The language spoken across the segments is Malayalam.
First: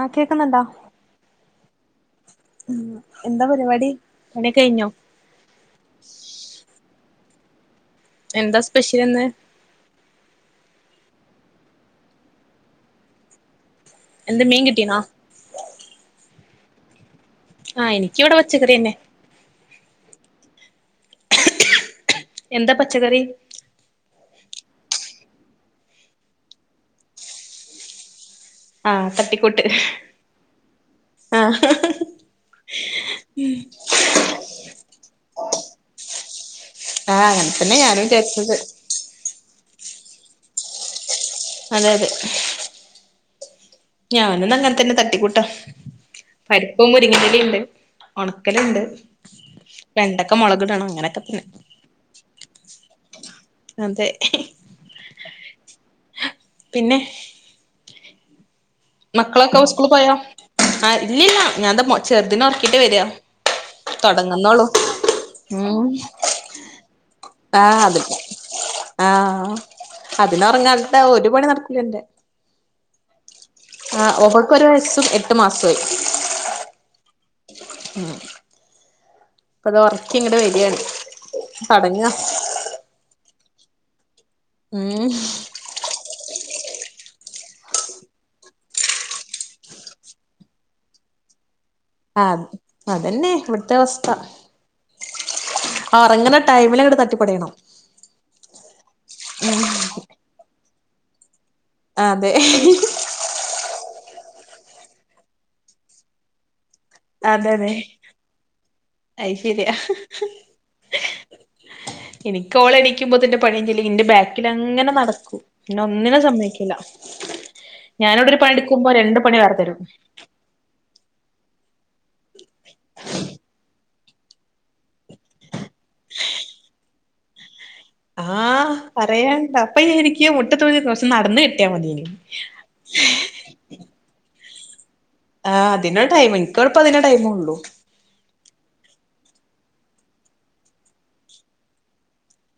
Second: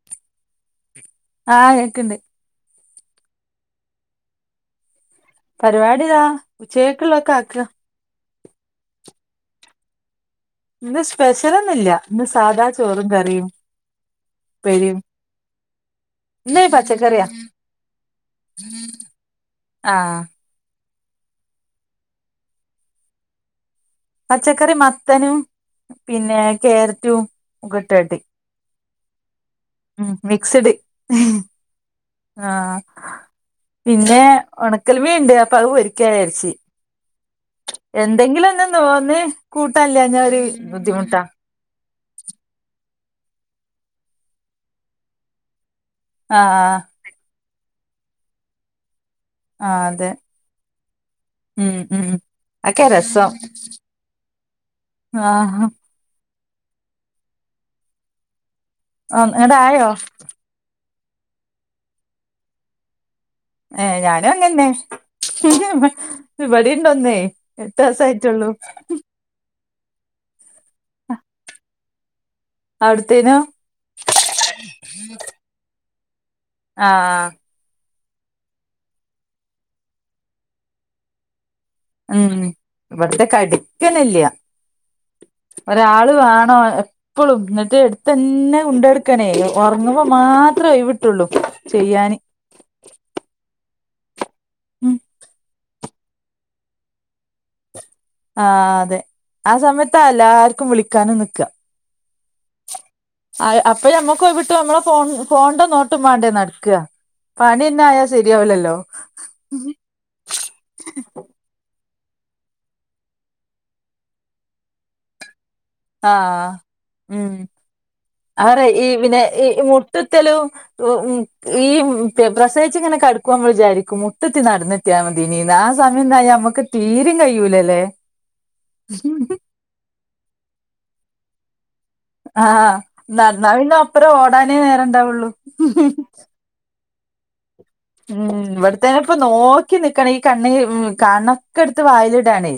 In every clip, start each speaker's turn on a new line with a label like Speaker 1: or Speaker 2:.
Speaker 1: ആ കേക്കുന്നുണ്ടോ
Speaker 2: ആ കേക്കണ്ട്
Speaker 1: ഉം എന്താ പരിപാടി പണിയൊക്കെ കഴിഞ്ഞോ
Speaker 2: പരിപാടി ഇതാ ഉച്ചക്കത്തേക്കുള്ളതൊക്കെ ആക്കുക
Speaker 1: എന്താ സ്പെഷ്യലിന്ന്
Speaker 2: ഇന്ന് സ്പെഷ്യലൊന്നുല്ല ഇന്ന് സാധാ ചോറും കറിയും
Speaker 1: എന്ത് മീൻ കിട്ടീനാ
Speaker 2: ഉപ്പേരിയും ഇന്ന് പച്ചക്കറിയാ
Speaker 1: പച്ചക്കറിയന്നെ
Speaker 2: ആ
Speaker 1: എന്താ പച്ചക്കറി
Speaker 2: പച്ചക്കറി മത്തനും പിന്നെ കാരറ്റും ഒക്കെ ഇട്ടിട്ട്
Speaker 1: ആ തട്ടി
Speaker 2: ഉം മിക്സഡ്
Speaker 1: ആഹ്
Speaker 2: ആ പിന്നെ ഉണക്കൽ മീൻ ഇണ്ട് അപ്പൊ അത് പൊരിക്കാന്ന് വിചാരിച്ച്
Speaker 1: ആഹ് അങ്ങനെ തന്നെ ഞാനും
Speaker 2: എന്തെങ്കിലും
Speaker 1: വിചാരിച്ചത്
Speaker 2: ഒന്നും ന്നോന്ന് കൂട്ടാൻ ഇല്ലാഞ്ഞ ഒരു ബുദ്ധിമുട്ടാ
Speaker 1: അതെ അതെ ഞാനും ഇന്നങ്ങനെ തന്നെ തട്ടിക്കൂട്ടാം
Speaker 2: ആഹ്
Speaker 1: പരിപ്പും മുരിങ്ങയിലേം ഉണ്ട് ഒണക്കലുണ്ട്
Speaker 2: ആഹ് അതെ
Speaker 1: രണ്ടക്ക മുളകിടണം അങ്ങനൊക്കെ തന്നെ
Speaker 2: അതൊക്കെയാ രസം
Speaker 1: അതെ
Speaker 2: ആ
Speaker 1: പിന്നെ മക്കളൊക്കെ
Speaker 2: ഇങ്ങടായോ
Speaker 1: സ്കൂളിൽ പോയോ ആ ഇല്ലില്ല ഞാൻ ഞാൻ എന്റെ ചെറുതിനെ ഉറക്കീട്ട് വരുവാ
Speaker 2: ഏ ഞാനും അങ്ങനെ
Speaker 1: ഉം
Speaker 2: തന്നേ ഇവിടെയും ഉണ്ട് ഒന്നേ എട്ട് വയസായിട്ടുള്ളൂ
Speaker 1: അതിനെ ഉറങ്ങാതെ വിട്ടാ ഒരു പണിയും നടക്കൂല എന്റെ
Speaker 2: അവിടുത്തേനോ
Speaker 1: ആ അവക്ക് ഒരു വയസ്സും എട്ട് മാസവുമായി
Speaker 2: ആ
Speaker 1: ഉം ഇപ്പ താ ഒറക്കി ഇങ്ങട് വരിയാണ് തൊടങ്ങാ
Speaker 2: ഉം ഇവിടുത്തെ കെടക്കൊന്നുമില്ല
Speaker 1: ഉം
Speaker 2: ഒരാള് വേ ണം എപ്പളും എന്നിട്ട് എടുത്ത് തന്നെ കൊണ്ട് നടക്കുവാണേ ഉറങ്ങുമ്പോ മാത്രെ ഒഴിവ് കിട്ടൂള്ളൂ
Speaker 1: ആ അതന്നെ ഇവിടുത്തെ അവസ്ഥ
Speaker 2: ഉം
Speaker 1: ആ ഉറങ്ങണ ടൈമിൽ അങ്ങട്ട് തട്ടിപ്പടയണം
Speaker 2: ആ അതെ ആ സമയത്താ എല്ലാർക്കും വിളിക്കാനും നിക്കുക
Speaker 1: അതെ
Speaker 2: ആ അപ്പൊ ഞമ്മക്കൊഴിവി നമ്മള ഫോൺ ഫോൺണ്ട നോട്ടം വാണ്ടേ നടക്കുക
Speaker 1: അതെതെ
Speaker 2: പണിയന്നെ ആയാ ശരിയാവിലല്ലോ
Speaker 1: അത് ശരിയാ
Speaker 2: [unintelligible]
Speaker 1: എനിക്ക് ഓളെണീക്കുമ്പോത്തിന്റെ പണിയയിഞ്ഞില്ലെങ്കി എന്റെ ബാക്കിൽ അങ്ങനെ നടക്കൂ പിന്ന ഒന്നിനും സമ്മയിക്കില്ല
Speaker 2: ആറേയ് ഈ പിന്നെ ഈ മുട്ടുത്തലും ഈ പ്രസയിച്ച ഇങ്ങനെ കടുക്കുവാമ്പോൾ വിചാരിക്കും മുട്ടത്തി നടന്നിട്ടാതിന്ന് ആ സമയം നമുക്ക് തീരും കഴിയൂലല്ലേ?
Speaker 1: ആഹ് പറയണ്ട അപ്പൊ എനിക്ക് മുട്ടത്തോഴി കുറച്ച് നടന്ന് കിട്ടിയാ മതി
Speaker 2: ആഹ [unintelligible] അപ്പറം ഓടാനേ നേരണ്ടാവുള്ളൂ.
Speaker 1: ആ അതിന ടൈം എനിക്ക ഇപ്പോൾ അതിനെ ടൈമ് ഉള്ളു
Speaker 2: ഇവിടത്തേന്ന ഇപ്പോ നോക്കി നിക്കണം ഈ കണ്ണ കണ്ണൊക്കെ എടുത്ത് വായിലിടാണ്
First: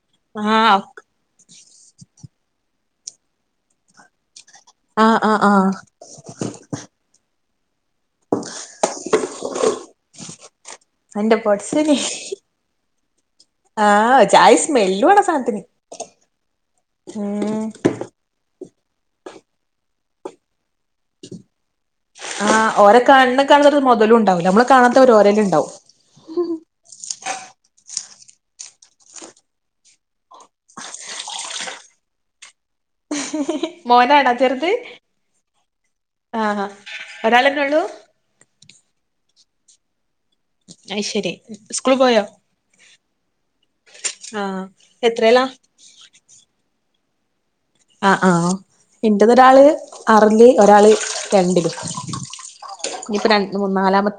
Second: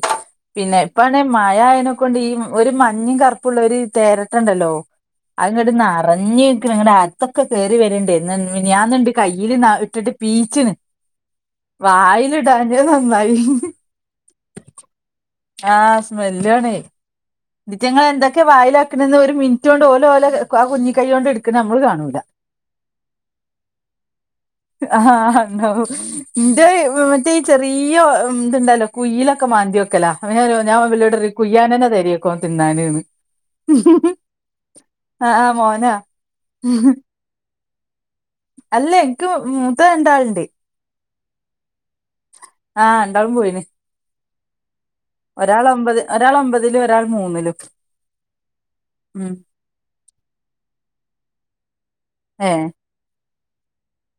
Speaker 2: പിന്നെ
Speaker 1: ആഹ്
Speaker 2: ഇപ്പണെ മഴ ആയതിനെക്ക കൊണ്ട് ഈ ഒരു മഞ്ഞും കറുപ്പുള്ള ഒരു തര ണ്ടല്ലോ
Speaker 1: ആഹ് ആഹ്
Speaker 2: അത്
Speaker 1: ആഹ്
Speaker 2: ഇങ്ങട് നിറഞ്ഞു നിക്കന് അ [unintelligible] ക്കെ കയറി വരണ്ടണ്ട് ഞാന്നുണ്ട് കയ്യിയില് ഇട്ടിട്ട് പീച്ചിന്
Speaker 1: എന്റെ പടച്ചോനെ
Speaker 2: വായിലിടാഞ്ഞത് നന്നായി
Speaker 1: ആഹ് ജാതി സ്മെല്ലു ആണ് ആ സാധനത്തിന്
Speaker 2: ആഹ് സ്മെല്ലാണ്
Speaker 1: ഉം
Speaker 2: ഇത്യങ്ങള് എന്തൊക്കെ വായിലക്ക ക്കന്ന് ഒരു മിനിറ്റ് കൊണ്ട് ഓല ഓല ആ കുഞ്ഞ കൈ കൊണ്ട് എടുക്കുന്ന നമ്മൾ കാണൂ
Speaker 1: ആ് ഓരെ കാണ കാണത്ത മുതലും ഉണ്ടാവും നമ്മള് കാണാത്തവര് ഓരലും ഉണ്ടാവും
Speaker 2: ഇന്റെ മറ്റേ ഈ ചെറിയ ഇതുണ്ടല്ലോ കുയിലൊക്കെ മാന്തി വെക്കല്ല. ഞാൻ ഇവരോട് പറയും. കുയ്യിയനെന തയ [inaudible] തിനാന്ന് എന്ന്
Speaker 1: മോനാണോ ചെറുത്
Speaker 2: ആഹ് മോന
Speaker 1: ആഹ് ഒരാളന്നെ ഉള്ളൂ
Speaker 2: അല്ല എനിക്ക് മൂത്ത രണ്ടാളിണ്ട്
Speaker 1: അപ്പ ശരി. സ്കൂള് പോയോ
Speaker 2: ആഹ രണ്ടാളും പോയിന്
Speaker 1: ആഹ് എത്രേലാ
Speaker 2: ഒരാൾ ഒമ്പത് ഒരാൾ ഒമ്പതിലും ഒരാൾ മൂന്നിലും
Speaker 1: ആഹ ആഹ ഇൻ്റത്
Speaker 2: ഉം
Speaker 1: ഒരാള് ആറില് ഒരാള് രണ്ടില്
Speaker 2: ഏഹ്
Speaker 1: ഇപ്പോ രണ്ട് നാലാമത്തെ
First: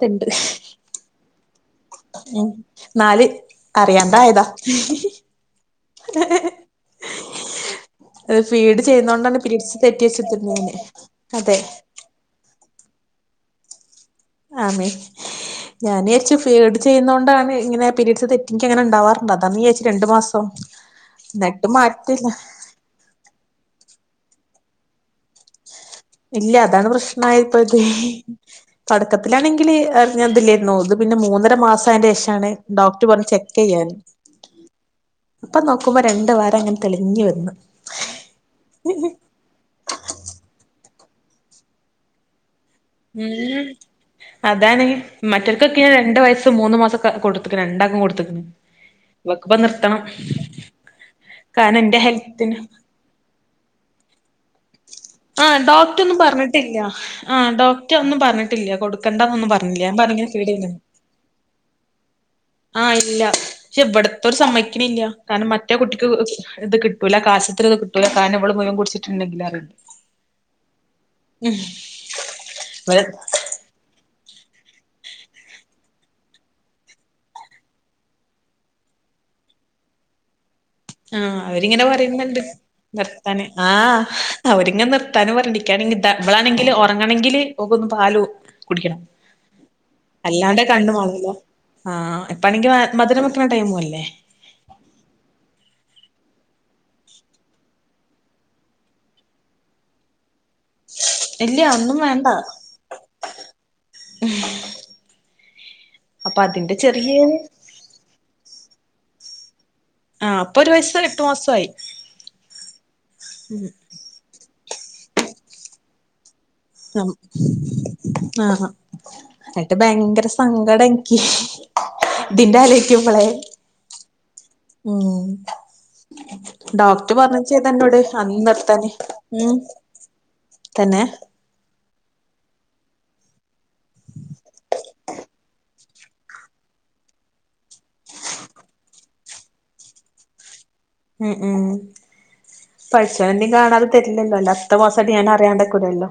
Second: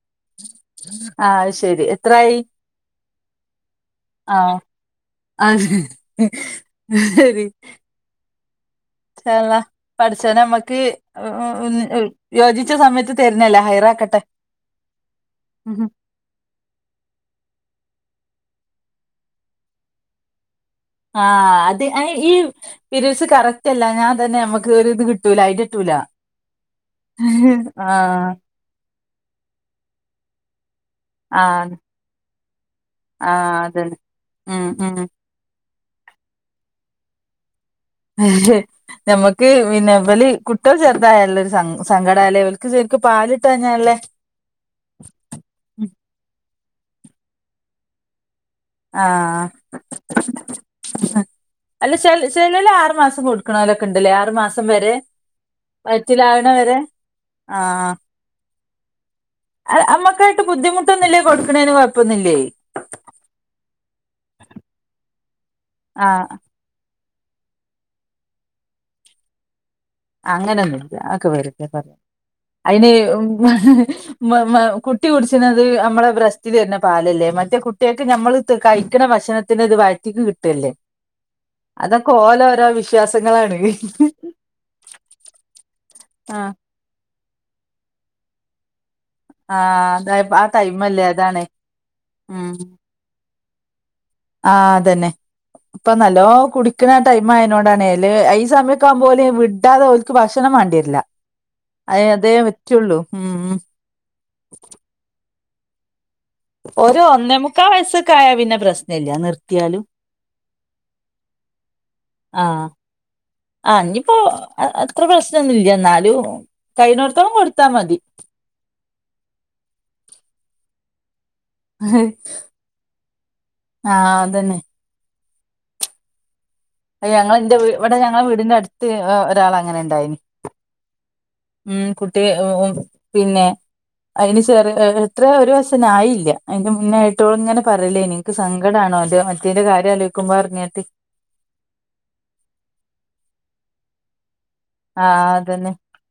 Speaker 2: ആഹ് ശരി എത്രായി
Speaker 1: ഉം നാല് അറിയാണ്ടാ ആയതാ
Speaker 2: ആഹ് ശരി
Speaker 1: അത് ഫീഡ്
Speaker 2: ഇൻശാ
Speaker 1: ചെയ്യുന്നോണ്ടാണ്
Speaker 2: അല്ലഹ്
Speaker 1: പീരീഡ്സ്
Speaker 2: പഠച്ചോന്
Speaker 1: തെറ്റിവെച്ചിട്ടുണ്ട് ഞാന്
Speaker 2: നമ്മക്ക്
Speaker 1: അതെ
Speaker 2: [unintelligible] യോജി ഉച്ച സമയത്ത് തരല്ലേ ഹൈറ ആക്കട്ടെ
Speaker 1: ആമേ ഞാൻ വിചാരിച്ചു ഫിഡ് ചെയ്യുന്നൊണ്ടാണ് ഇങ്ങനെ പരീഡസ് തെറ്റിക്ക അങ്ങനെ ഉണ്ടാവാറുണ്ട് അതാന്നു വിചാരിച്ചു രണ്ട് മാസം
Speaker 2: ആഹ്
Speaker 1: എന്നിട്ടും
Speaker 2: അത്
Speaker 1: മാറ്റല്ല
Speaker 2: ഈ പിരിഡ്സ് കറക്റ്റ് അല്ല ഞാൻ തന്നെ നമ്മുക്ക് ഒരു ഇത് കിട്ടൂല അതിന്റെ
Speaker 1: ഇല്ല അതാണ് പ്രശ്നമായ ഇപ്പ ഇത്
Speaker 2: ആഹ്
Speaker 1: തുടക്കത്തിലാണെങ്കില് അറിഞ്ഞതില്ലോത് പിന്നെ മൂന്നര
Speaker 2: ആഹ്
Speaker 1: മാസം അതി ശേഷാണ് ഡോക്ടർ പറ ചെക്ക്
Speaker 2: ആഹ്
Speaker 1: ചെയ്യാൻ
Speaker 2: അതന്നെ ഉം ഉം
Speaker 1: അപ്പ നോ രണ്ട് വര അങ്ങെനേ തെളഞ്ഞി വന്ന്.
Speaker 2: അ നമക്ക് പിന്നെ വല കുട്ടികൾ ചെർതായുള്ള ഒരു സങ്കടാലയ
Speaker 1: ഉം അതാണ് മറ്റൊർക്കൊക്കെ രണ്ട് വയസ് മൂന്ന് മാസം കൊടുത്ത്ക്ക്ണ് രണ്ടാക്കം കൊടുത്ത്ക്ണ്.
Speaker 2: ആഹ്
Speaker 1: ഇക്കിപ്പ നിർത്തണം. കാരണം
Speaker 2: അല്ല
Speaker 1: എന്റെ
Speaker 2: ച
Speaker 1: ഹെൽത്തിന്
Speaker 2: ചെലല് ആറു മാസം കൊടുക്കണലൊക്കെ ഇണ്ടല്ലേ ആറു മാസം വരെ
Speaker 1: ആ ഡോക്ടർ ഒന്നും
Speaker 2: വയറ്റിലാവണ വരെ
Speaker 1: പറഞ്ഞിട്ടില്ല ആ
Speaker 2: ആഹ്
Speaker 1: ഡോക്ടർ ഒന്നും പറഞ്ഞിട്ടില്ല കൊടുക്ക
Speaker 2: അമ്മക്കായിട്ട് ബുദ്ധിമുട്ടൊന്നുംല്ല കൊടുക്കണേന് കൊഴപ്പൊന്നില്ലേ
Speaker 1: ആഹ് ഇല്ല പക്ഷെ ഇവിടത്തോരു സമ്മയിക്കണില്ല കാരണം മറ്റേ കുട്ടിക്ക്
Speaker 2: ആഹ്
Speaker 1: ഇത് കിട്ടി [unintelligible] ഇവള് മുഴുവൻ കുടിച്ചിട്ടുണ്ടെങ്കിൽ.
Speaker 2: അങ്ങനെയൊന്നുമല്ല അതൊക്കെ വെറുതെ പറയാ അയ്ന്
Speaker 1: ഇവര്
Speaker 2: മ കുട്ടി കുടിച്ചുന്നത്. നമ്മളെ ബ്രസ്റ്റതി തരുന്ന പാലല്ലേ മറ്റേ കുട്ടിയൊക്കെ നമ്മ കഴിക്കണ ഭക്ഷത്തിന് ഒരു വയറ്റിക്ക് കിട്ടല്ലേ
Speaker 1: ആഹ് അവരിങ്ങനെ
Speaker 2: അതൊക്കെ
Speaker 1: പറയുന്നുണ്ട്.
Speaker 2: ഓലോരോ
Speaker 1: നിർത്താന്
Speaker 2: വിശ്വാസങ്ങളാണ്
Speaker 1: ആഹ് അവരിങ്ങനെ നിർത്ത തണു
Speaker 2: ആഹ്
Speaker 1: പറഞ്ഞിരിക്കുകയാണെങ്കിൽളാണെങ്കിൽ ഉറങ്ങണമെങ്കില് ഒക്ക ഒന്ന് പാാല കുടിക്കണം
Speaker 2: ആഹ് ആ
Speaker 1: അല്ലാത
Speaker 2: ടൈമല്ലേ
Speaker 1: കണ്മാണല്ലോ
Speaker 2: അതാണ്
Speaker 1: ആഹ
Speaker 2: ഉം
Speaker 1: എപ്പാണെങ്കി മധുരം വെക്കണ ടൈമും അല്ലേ
Speaker 2: ആഹ് അതന്നെ ഇപ്പൊ നല്ലോ കുടിക്കുന്ന ടൈം ആയതിനോടാണേല് ഈ സമയക്ക ആകുമ്പോല വിടാതെ ഓലക്ക് ഭക്ഷ കണ് വേണ്ടിരില്ല
Speaker 1: ഇല്ല
Speaker 2: അ
Speaker 1: ഒന്നും
Speaker 2: അതേ
Speaker 1: വേണ്ട
Speaker 2: വറ്റുള്ളൂ ഉ
Speaker 1: അപ്പൊ അതിന്റെ
Speaker 2: ഒരു
Speaker 1: ചെറിയ
Speaker 2: ഒന്നേമുക്കാ വയസ്സൊക്കെയായ പിന്നെ പ്രശ്നല്ല നിർത്തിയാലും
Speaker 1: ആഹ അപ്പൊ ഒരു വയസും എട്ടു മാസവുമായി
Speaker 2: ആഹ് അത് അത്ര പ്രശ്നംന്നൊന്നുംല്യ എന്നാലും കൈയിനോടത്തോളം കൊടുത്താ മതി
Speaker 1: ആ ആഹ എന്നട്ട് ഭയങ്കര സങ്കടം എനിക്ക്
Speaker 2: ആഹ്
Speaker 1: ഇതിൻന്റെ ആലോയിക്കുമ്പളെ
Speaker 2: അതന്നെ
Speaker 1: ഉം ഡോക്ടർ
Speaker 2: ഞങ്ങള്
Speaker 1: പറഞ്ഞ
Speaker 2: എന്റെ വീ- ഇവിടെ
Speaker 1: ചെയ്തന്നോട്
Speaker 2: ഞങ്ങളെ
Speaker 1: അന്ന്
Speaker 2: വീടിന്റെ അടുത്ത്
Speaker 1: നിർത്താന് ഉം
Speaker 2: ഒരാള് അങ്ങനെ ഉണ്ടായിന്
Speaker 1: തന്നെ
Speaker 2: ഉം കുട്ടി ഉം ഉം പിന്നെ അതിന് ചെറിയ എത്ര ഒരു വയസ്സന്നെ ആയില്ല അതിന്റെ മുന്നായിട്ടോളു ഇങ്ങനെ പറയില്ലേ നിനിക്ക് സങ്കടമാണ് ആ മറ്റേന്റെ കാര്യാലോയിക്കുമ്പോൾ [unintelligible]
Speaker 1: ഉം ഉം പടച്ചോനൊന്നും കാണാതെ തരില്ലല്ലോ അല്ലേ അടുത്ത മാസം ഞാൻ
Speaker 2: ആഹ് അതന്നെ
Speaker 1: അറിയാണ്ടക്കൂലല്ലോ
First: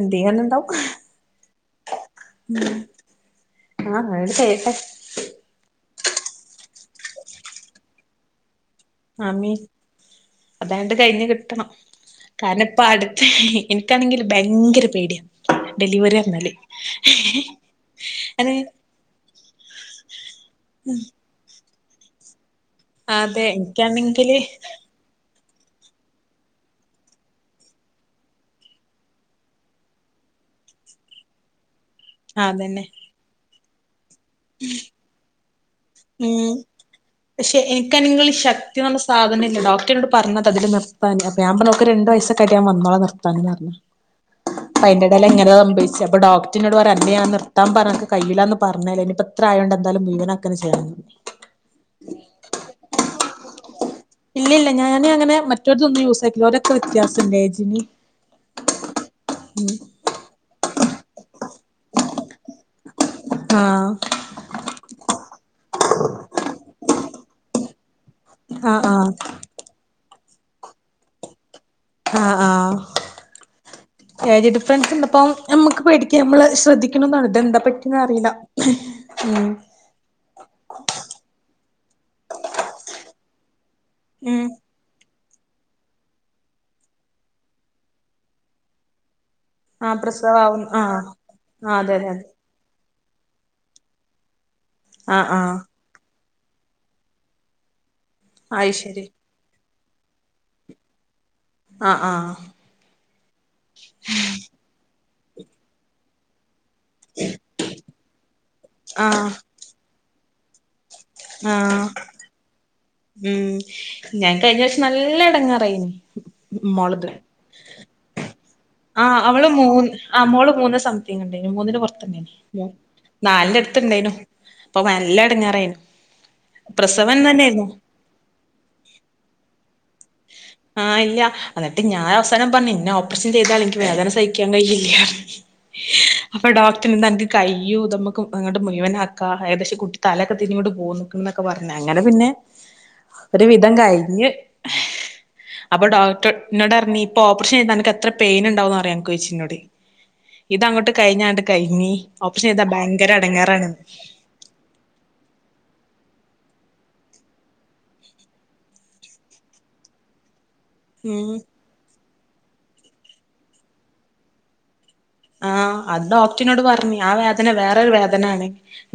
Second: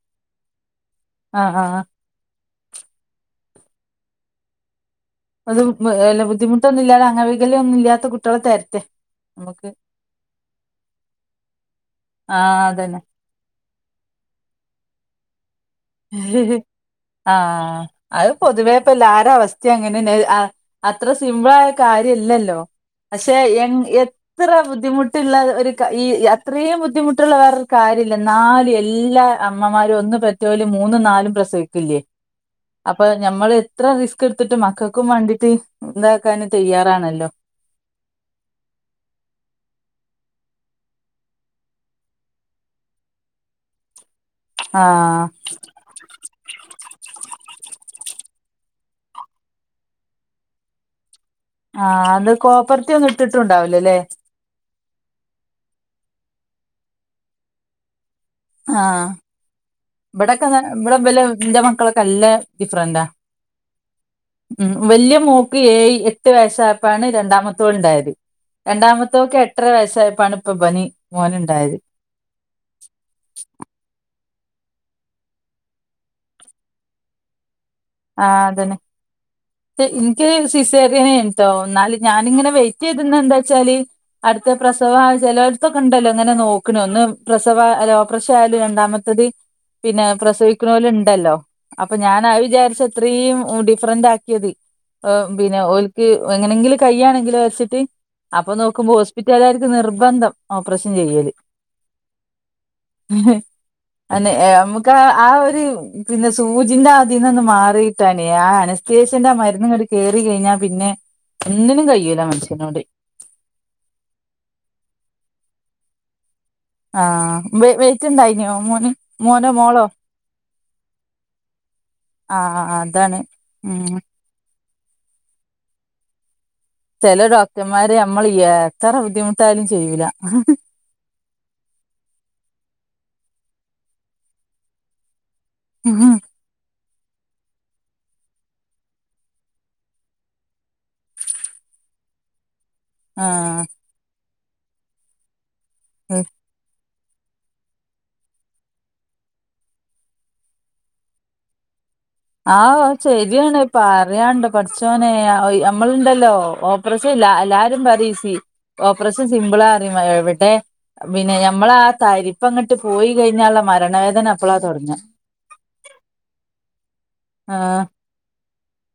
Speaker 1: എന്തങ്ങനണ്ടാവും
Speaker 2: ആ ആ ആ
Speaker 1: ആഹ് അവര് ചെയ്യട്ടെ
Speaker 2: അത് ബുദ്ധിമുട്ടൊന്നും ഇല്ലാ അംഗവൈകല്യ ഒന്നും ഇല്ലാത്ത കുട്ടികളെ തരെ
Speaker 1: ആമീൻ അതാണ്ട് കഴിഞ്ഞു കിട്ടണം
Speaker 2: ആഹ്
Speaker 1: കാരണം ഇപ്പ
Speaker 2: അതന്നെ
Speaker 1: അടുത്ത് എനിക്കാണെങ്കിൽ ഭയങ്കര പേടിയാണ്
Speaker 2: ആ അത് പൊതുവേപ്പെല്ലാരെ അവസ്ഥ അങ്ങനെന്നേ അ അത്ര സിമ്പിൾ ആയ കാര്യം അല്ലല്ലോ പക്ഷെ
Speaker 1: അതെ
Speaker 2: എ
Speaker 1: എനിക്കാണെങ്കില്
Speaker 2: എത്ര ബുദ്ധിമുട്ടില്ല ഈ അത്രയും ബുദ്ധിമുട്ടുള്ള വേറൊരു കാര്യമില്ല നാല് എല്ലാ അമ്മമാരും ഒന്നും പരി ലോൽ മൂന്നും നാലും പ്രസവിക്കില്ലേ
Speaker 1: അതന്നെ
Speaker 2: അപ്പൊ നമ്മൾ എത്ര റിസ്ക് എടുത്തിട്ട് മക്കൾക്കും വാണ്ടിട്ട്
Speaker 1: ഉം പക്ഷെ എനിക്കാണെങ്കില് ശക്തി എന്നുള്ള സാധനെയിംല്ല ഡോക്ടന്നോട് ട് പറ അന്നത്തെ തില് നിർത്താ ൻഅപം ഞാ പ്പാറഞ്ഞ ഓക് രണ്ടു വയസ്സൊക്കെ ആയിട്ട് ഞാൻ വന്നോള നിർത്താ ന് അപ്പ
Speaker 2: ആഹ്
Speaker 1: അതിന്റെടെലെങ്ങാനോ സംഭവിച്ചേ അപ്പൊ ഡോക്ടറിന്നൊട് പറ അന്നോട് ഞാ ൻ നിർത്താൻ പറഞ്ഞ കയ്യില്ലാന്ന് പറഞ്ഞേ ഇനിയിപ്പോ ഇത്രയായൊണ്ട് എന്താലും മുയിവനാക്കുവന്നെ ചെയ്യണം
Speaker 2: ആഹ് അത് കോപ്പർട്ടി ഒന്നും ഇട്ടിട്ടുണ്ടാവില്ലല്ലേ
Speaker 1: ഇല്ലില്ല ഞാനങ്ങനെ മറ്റൊരിതൊന്നും യൂസ് ഓരൊക്കെ വ്യത്യാസണ്ടേ ഏ ജ്ന്
Speaker 2: ആഹ് ഇവിടെക്കെ ഇവിടെ വല്ന്റെ മക്കളൊക്കെ നല്ല ഡിഫറന്റ
Speaker 1: ആഹ്
Speaker 2: ഉ വലിയ മോക്ക് ഏയി എട്ട് വയസ്സായപ്പോഴാണ് രണ്ടാമത്തോൾ ണ്ടായത്
Speaker 1: ആഹ് ആഹ്
Speaker 2: രണ്ടാമത്തെോക്കെ എട്ടര വയസ്സായാപ്പോഴാണ് ഇപ്പൊബൻ മോനുണ്ടായത്
Speaker 1: ആ ആ ഏയിജ് ഡിഫറൻസ് ഉണ്ടപ്പം നമ്മുക്ക് പേടിക്കാ നമ്മള് ശ്രദ്ധിക്കണന്നാണ് ഇത് എന്താ
Speaker 2: ആ അതന്നെ എനിക്ക് സിസേറിയനൈ നി ട്ടോ എന്നാല് ഞാാനിങ്ങനെ വെയിറ്റ് ചെയ്തുന്ന എന്താ വെച്ചാല് അടുത്ത
Speaker 1: ഉം
Speaker 2: പ്രസവ ചിലവര്ത്തൊക്കെ ഉണ്ടല്ലോ ഇങ്ങനെ നോക്കണ ഒന്ന് പ്രസവ ഓപ്പ്രഷനാണേലും രണ്ടാമത്തത്
Speaker 1: ആഹ്
Speaker 2: പിന്നെ
Speaker 1: പ്രസവാവും
Speaker 2: പ്രസവിക്ണോ ല്
Speaker 1: ആഹ്
Speaker 2: ണ്ടല്ലോ
Speaker 1: ആഹ് അതെ
Speaker 2: അപ്പൊ
Speaker 1: അതെ അതെ
Speaker 2: ഞാനാ വിചാരിച്ച ഇത്രേം ഡിഫറന്റ് ആക്കിയത്
Speaker 1: ആഹ് ആഹ്
Speaker 2: പിന്നെ ഓരിക്കു എങ്ങനെങ്കിലും കയ്യാണെങ്കിലോ വെച്ചി്ട്ട്
Speaker 1: അയ്
Speaker 2: നോക്കുമ്പോ
Speaker 1: ശരി
Speaker 2: ഹോസ്പിറ്റലുകാർക്ക് നിർബന്ധം ഓപ്പറേഷൻ ചെയ്യല്
Speaker 1: ആ ആ ആ
Speaker 2: അല്ലേ നമുക്ക് ആ ഒരു പിന്നെ സൂചിന്റെ അതിൽ നിന്ന് ഒന്ന് മാറി കിട്ടാനെ ആ അനസ്തേഷ്യന്റെ
Speaker 1: ആഹ്
Speaker 2: ആ മരുന്നുകയറി കഴിഞ്ഞാൽ പിന്നെ
Speaker 1: ആഹ്
Speaker 2: ഒന്നിനും കഴിയൂല മനുഷ്യന്ക്ക്
Speaker 1: ഉം ഞാൻ കഴിഞ്ഞ വർഷം നല്ല എടങ്ങാറായിരുന്നു
Speaker 2: ആ വെയിറ്റ് ഉണ്ടായിരുന്നോ
Speaker 1: ആ അവൾ മോൾ മൂന്ന് സംതിങ് ഉണ്ടെന്‌ മൂന്നിന് പുറത്ത്
Speaker 2: ആഹ്
Speaker 1: ഉണ്ടായിരുന്നു
Speaker 2: ആഹ് അതാണ്
Speaker 1: നാലിന്റടുത്തു ഉ
Speaker 2: ഉം
Speaker 1: ണ്ടായിനു അപ്പൊ നല്ല എടങ്ങാറായി
Speaker 2: ചില ഡോക്ടർമാര് നമ്മൾ എത്ര ബുദ്ധിമുട്ടായിാലും
Speaker 1: ആഹ് ഇല്ല എന്നിട്ട് ഞാൻ അവസാനം പറഞ്ഞു ഇന്ന ചെറിയതായാലും എനിക്ക് വേദന സഹിക്കാൻ കഴിയില്ല അപ്പോ ഡോക്ടർ പറ്റെന്താ എനിക്ക് കയ്യോ നമുക്ക് നിങ്ങളുടെ മുഴവൻ ആക്കാം കുട്ടിന്റെ കൈ ഒക്കെ ഇങ്ങോട്ട് പോന്നിട്ടുണ്ട് തലയൊക്കെ തിരിഞ്ഞു പൊന്നുകുണ് എന്നക്കെ പറഞ്ഞരുന്നു അങ്ങനെ പിന്നെ ഒരു വിധം
Speaker 2: ആഹ്
Speaker 1: കഴിഞ്ഞ് അപ്പൊ ഡോക്ടർ എന്നോട് പറഞ്ഞു ഇപ്പോ ഓപ്പറേഷൻ ചെയ്താൽ എത്ര പെയിൻ ഉണ്ടാവും എന്നറിയോ ചോദിച്ചു എന്നോട് ഇത്ങ്ങോട്ട് കഴിഞ്ഞാണ്ട് കഴിഞ്ഞി
Speaker 2: ആഹ ശെരിയാണ് പറയാനുണ്ടോ പടച്ചോനെ നമ്മളുണ്ടലോ ല്ലോ ഓപ്പറേഷൻ ഇല്ല എല്ലാരും പറയും ഈസിയാണ് ഓപ്പറേഷൻ സിമ്പിൾ ആണ് എവിടെ
Speaker 1: ഉം
Speaker 2: പിന്നെ ഞമ്മളാ തരിപ്പങ്ങിട്ട് പോയി കഴിഞ്ഞുള്ള മരണവേദന അപ്പളാണ് തുടങ്ങുക
Speaker 1: ആഹ അത് ഡോക്ടറിനോട് പറഞ്ഞേ
Speaker 2: ആഹ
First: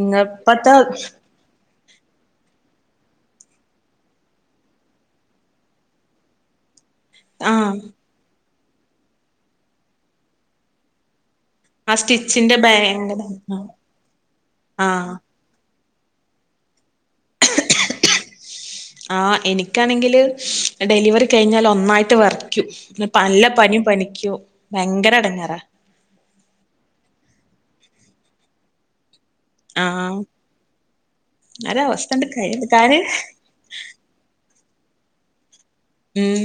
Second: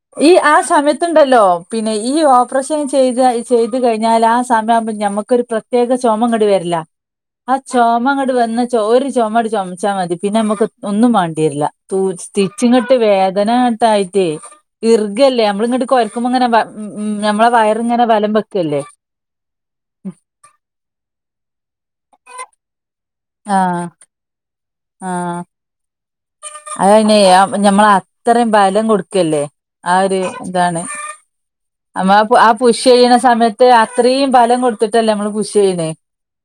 Speaker 1: ഇങ്ങ
Speaker 2: ഈ ആ
Speaker 1: ഇപ്പത്തെ
Speaker 2: സമയത്തുണ്ടല്ലോ പിന്നെ ഈ ഓപ്പറേഷൻ ചെയ്ത ചെയ്തു കഴിഞ്ഞാൽ ആ സമയം ആവുമ്പോ ഞമ്മുക്കൊരു പ്രത്യേക ചുമ ഇങ്ങോട്ട് വരും ആ
Speaker 1: ആഹ്
Speaker 2: ചുമങ്ങട്ട് വന്ന ഒരു ചുമ ചുമച്ചാ മതി പിന്നെ നമ്മുക്ക് ഒന്നും വേണ്ട
Speaker 1: ആ സ്റ്റിച്ചിന്റെ
Speaker 2: സ്റ്റിച്ചു ങ്ങാട്ട്
Speaker 1: ഭയങ്കര
Speaker 2: വേദന ആയിട്ടു
Speaker 1: ആഹ്
Speaker 2: ഇർകുകയല്ലേ നമ്മൾ ഇങ്ങോട്ട് കോരക്കുമ്പോൾ ഇങ്ങനെ ഉം ഉം നമ്മളെ വയറിങ്ങനെ വ
Speaker 1: ആ എനിക്കാണെങ്കില് ഡെലിവറി കഴിഞ്ഞാൽ ഒന്നായിട്ട് വിറക്കും നല്ല
Speaker 2: ആഹ്
Speaker 1: പനിയും ഉണ്ടാവും ഭയങ്കര എടങ്ങാറാണ്
Speaker 2: അത് അയിന് ഞമ്മൾ അത്രയും ബലം കൊടുക്കല്ലേ ആ
Speaker 1: ആഹ്
Speaker 2: ഒരു എതാണ് അ
Speaker 1: ഒരവസ്ഥണ്ട്
Speaker 2: ആ പുഷി
Speaker 1: കയ്യെടുക്കാന്
Speaker 2: ചെയ്യണ സമയത്ത് അത്രയും ബലം കൊടുത്തിട്ടല്ലേ നമ്മള് പുഷ് ചെയ്യുന്നത്
Speaker 1: ഉം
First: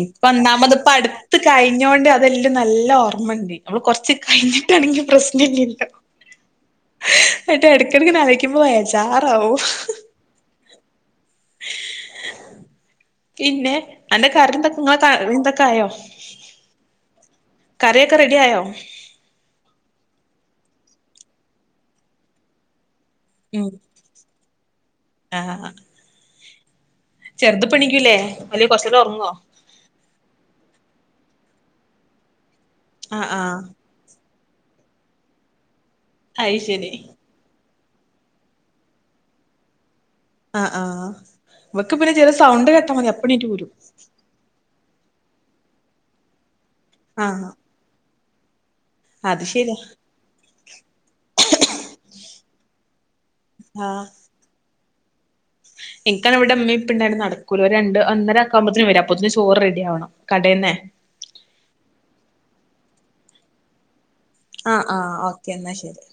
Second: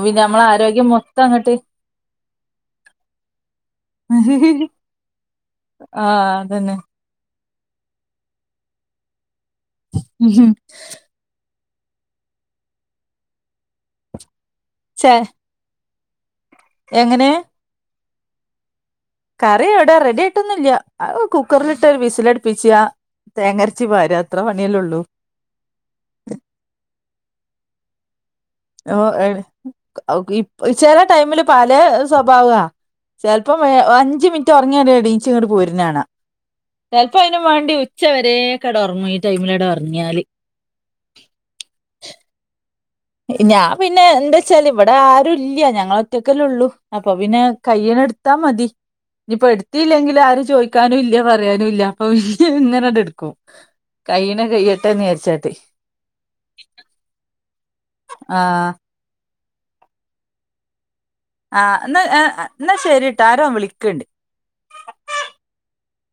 Speaker 1: ഇപ്പോ ഒന്നാമത്
Speaker 2: ആരോഗ്യം
Speaker 1: ഇപ്പോ
Speaker 2: മൊത്തം
Speaker 1: അടുത്ത്
Speaker 2: അങ്ങട്ട്
Speaker 1: കഴിഞ്ഞൊണ്ട് അതെല്ലാം നല്ല ഓർമ്മുണ്ട് നമ്മള് കുറച്ച് കഴിഞ്ഞിട്ടാണെങ്കിൽ പ്രശ്നമില്ല
Speaker 2: ആഹ് അതന്നെ
Speaker 1: ഇടക്കിടക്ക ആലോചിക്കുമ്പോൾ വെജാറവും
Speaker 2: ഉ ഹ
Speaker 1: പിന്നെ എന്റെ കറിയും
Speaker 2: ചെ
Speaker 1: ഒക്കെ ആയോ
Speaker 2: എങ്ങനെ
Speaker 1: കറിയൊക്കെ റെഡി ആയോ
Speaker 2: കറി എവിടാ റെഡി ആയിട്ടൊന്നുമില്ല കുക്കറിലിട്ട് വിസിലടിപിക്കുക തേങ്ങ അരച്ച് ഒഴികുക അത്ര പണിയല്ലേ ഉള്ളൂ
Speaker 1: ആഹ
Speaker 2: ആ
Speaker 1: ചെറുത് ഇപ്പോ എനിക്കൂലെ
Speaker 2: ഓ ചില ടൈമില് പല സ്വഭാവം ആണ്
Speaker 1: ആഹ്
Speaker 2: ചിലപ്പോൾ
Speaker 1: ആഹ്
Speaker 2: അഞ്ച് മിനിറ്റ് ഉങ്ങിയാൽ എണിറ്റു ഇങ്ങോട്ട് പോരുന്നത് കാണാം
Speaker 1: അയ് ശരി
Speaker 2: ചിലപ്പോ അതിന് വേണ്ടി ഉച്ച വരെ കിടന്നുറങ്ങും ഈ ടൈമിൽ ഉറങ്ങിയാൽ
Speaker 1: ആ ആക്ക് പിന്നെ ചില സൗണ്ട് മതി അപ്പണീറ്റ്
Speaker 2: ഞാൻ
Speaker 1: പോരും
Speaker 2: പിന്നെ എന്താ വച്ചാല് ഇവിടെ ആരു ഇല്ല ഞങ്ങൾ ഒറ്റക്കല്ല ഉള്ളൂ അപ്പൊ പിന്നെ
Speaker 1: ആഹ്
Speaker 2: കഴിയുന്നത് എടുത്തൽ മതി
Speaker 1: അത്
Speaker 2: ഇനിയിപ്പോ
Speaker 1: ശരിയാ
Speaker 2: എടുത്തിയില്ലെങ്കിൽ ആരും ചോദിക്കാനും ഇല്ല പറയാനും ഇല്ല അപ്പൊ ഇ ഇങ്ങനെയ എ കൈയുന്നത് കഴിയട്ടെ എന്ന് വിചാരിച്ചാട്ട
Speaker 1: എനിക്കാ ഇവിടെഉമ്മയും ഇപ്പയും ഉണ്ടാകുമ്പോൾ നടക്കൂല രണ്ട് മണി ഒന്നര ഒക്കെ
Speaker 2: ആഹ്
Speaker 1: ആകുമ്പോൾ വരും തൊറ് റെഡി ആവണം കടയിന്നെ
Speaker 2: ആഹ് എന്നാ ആ ആഹ് ന്നാ ശരിട്ടാ ആാരോ വിളിക്കണണ്ട്
Speaker 1: ആഹ ആഹ് ഓക്കേ എന്നാ ശരി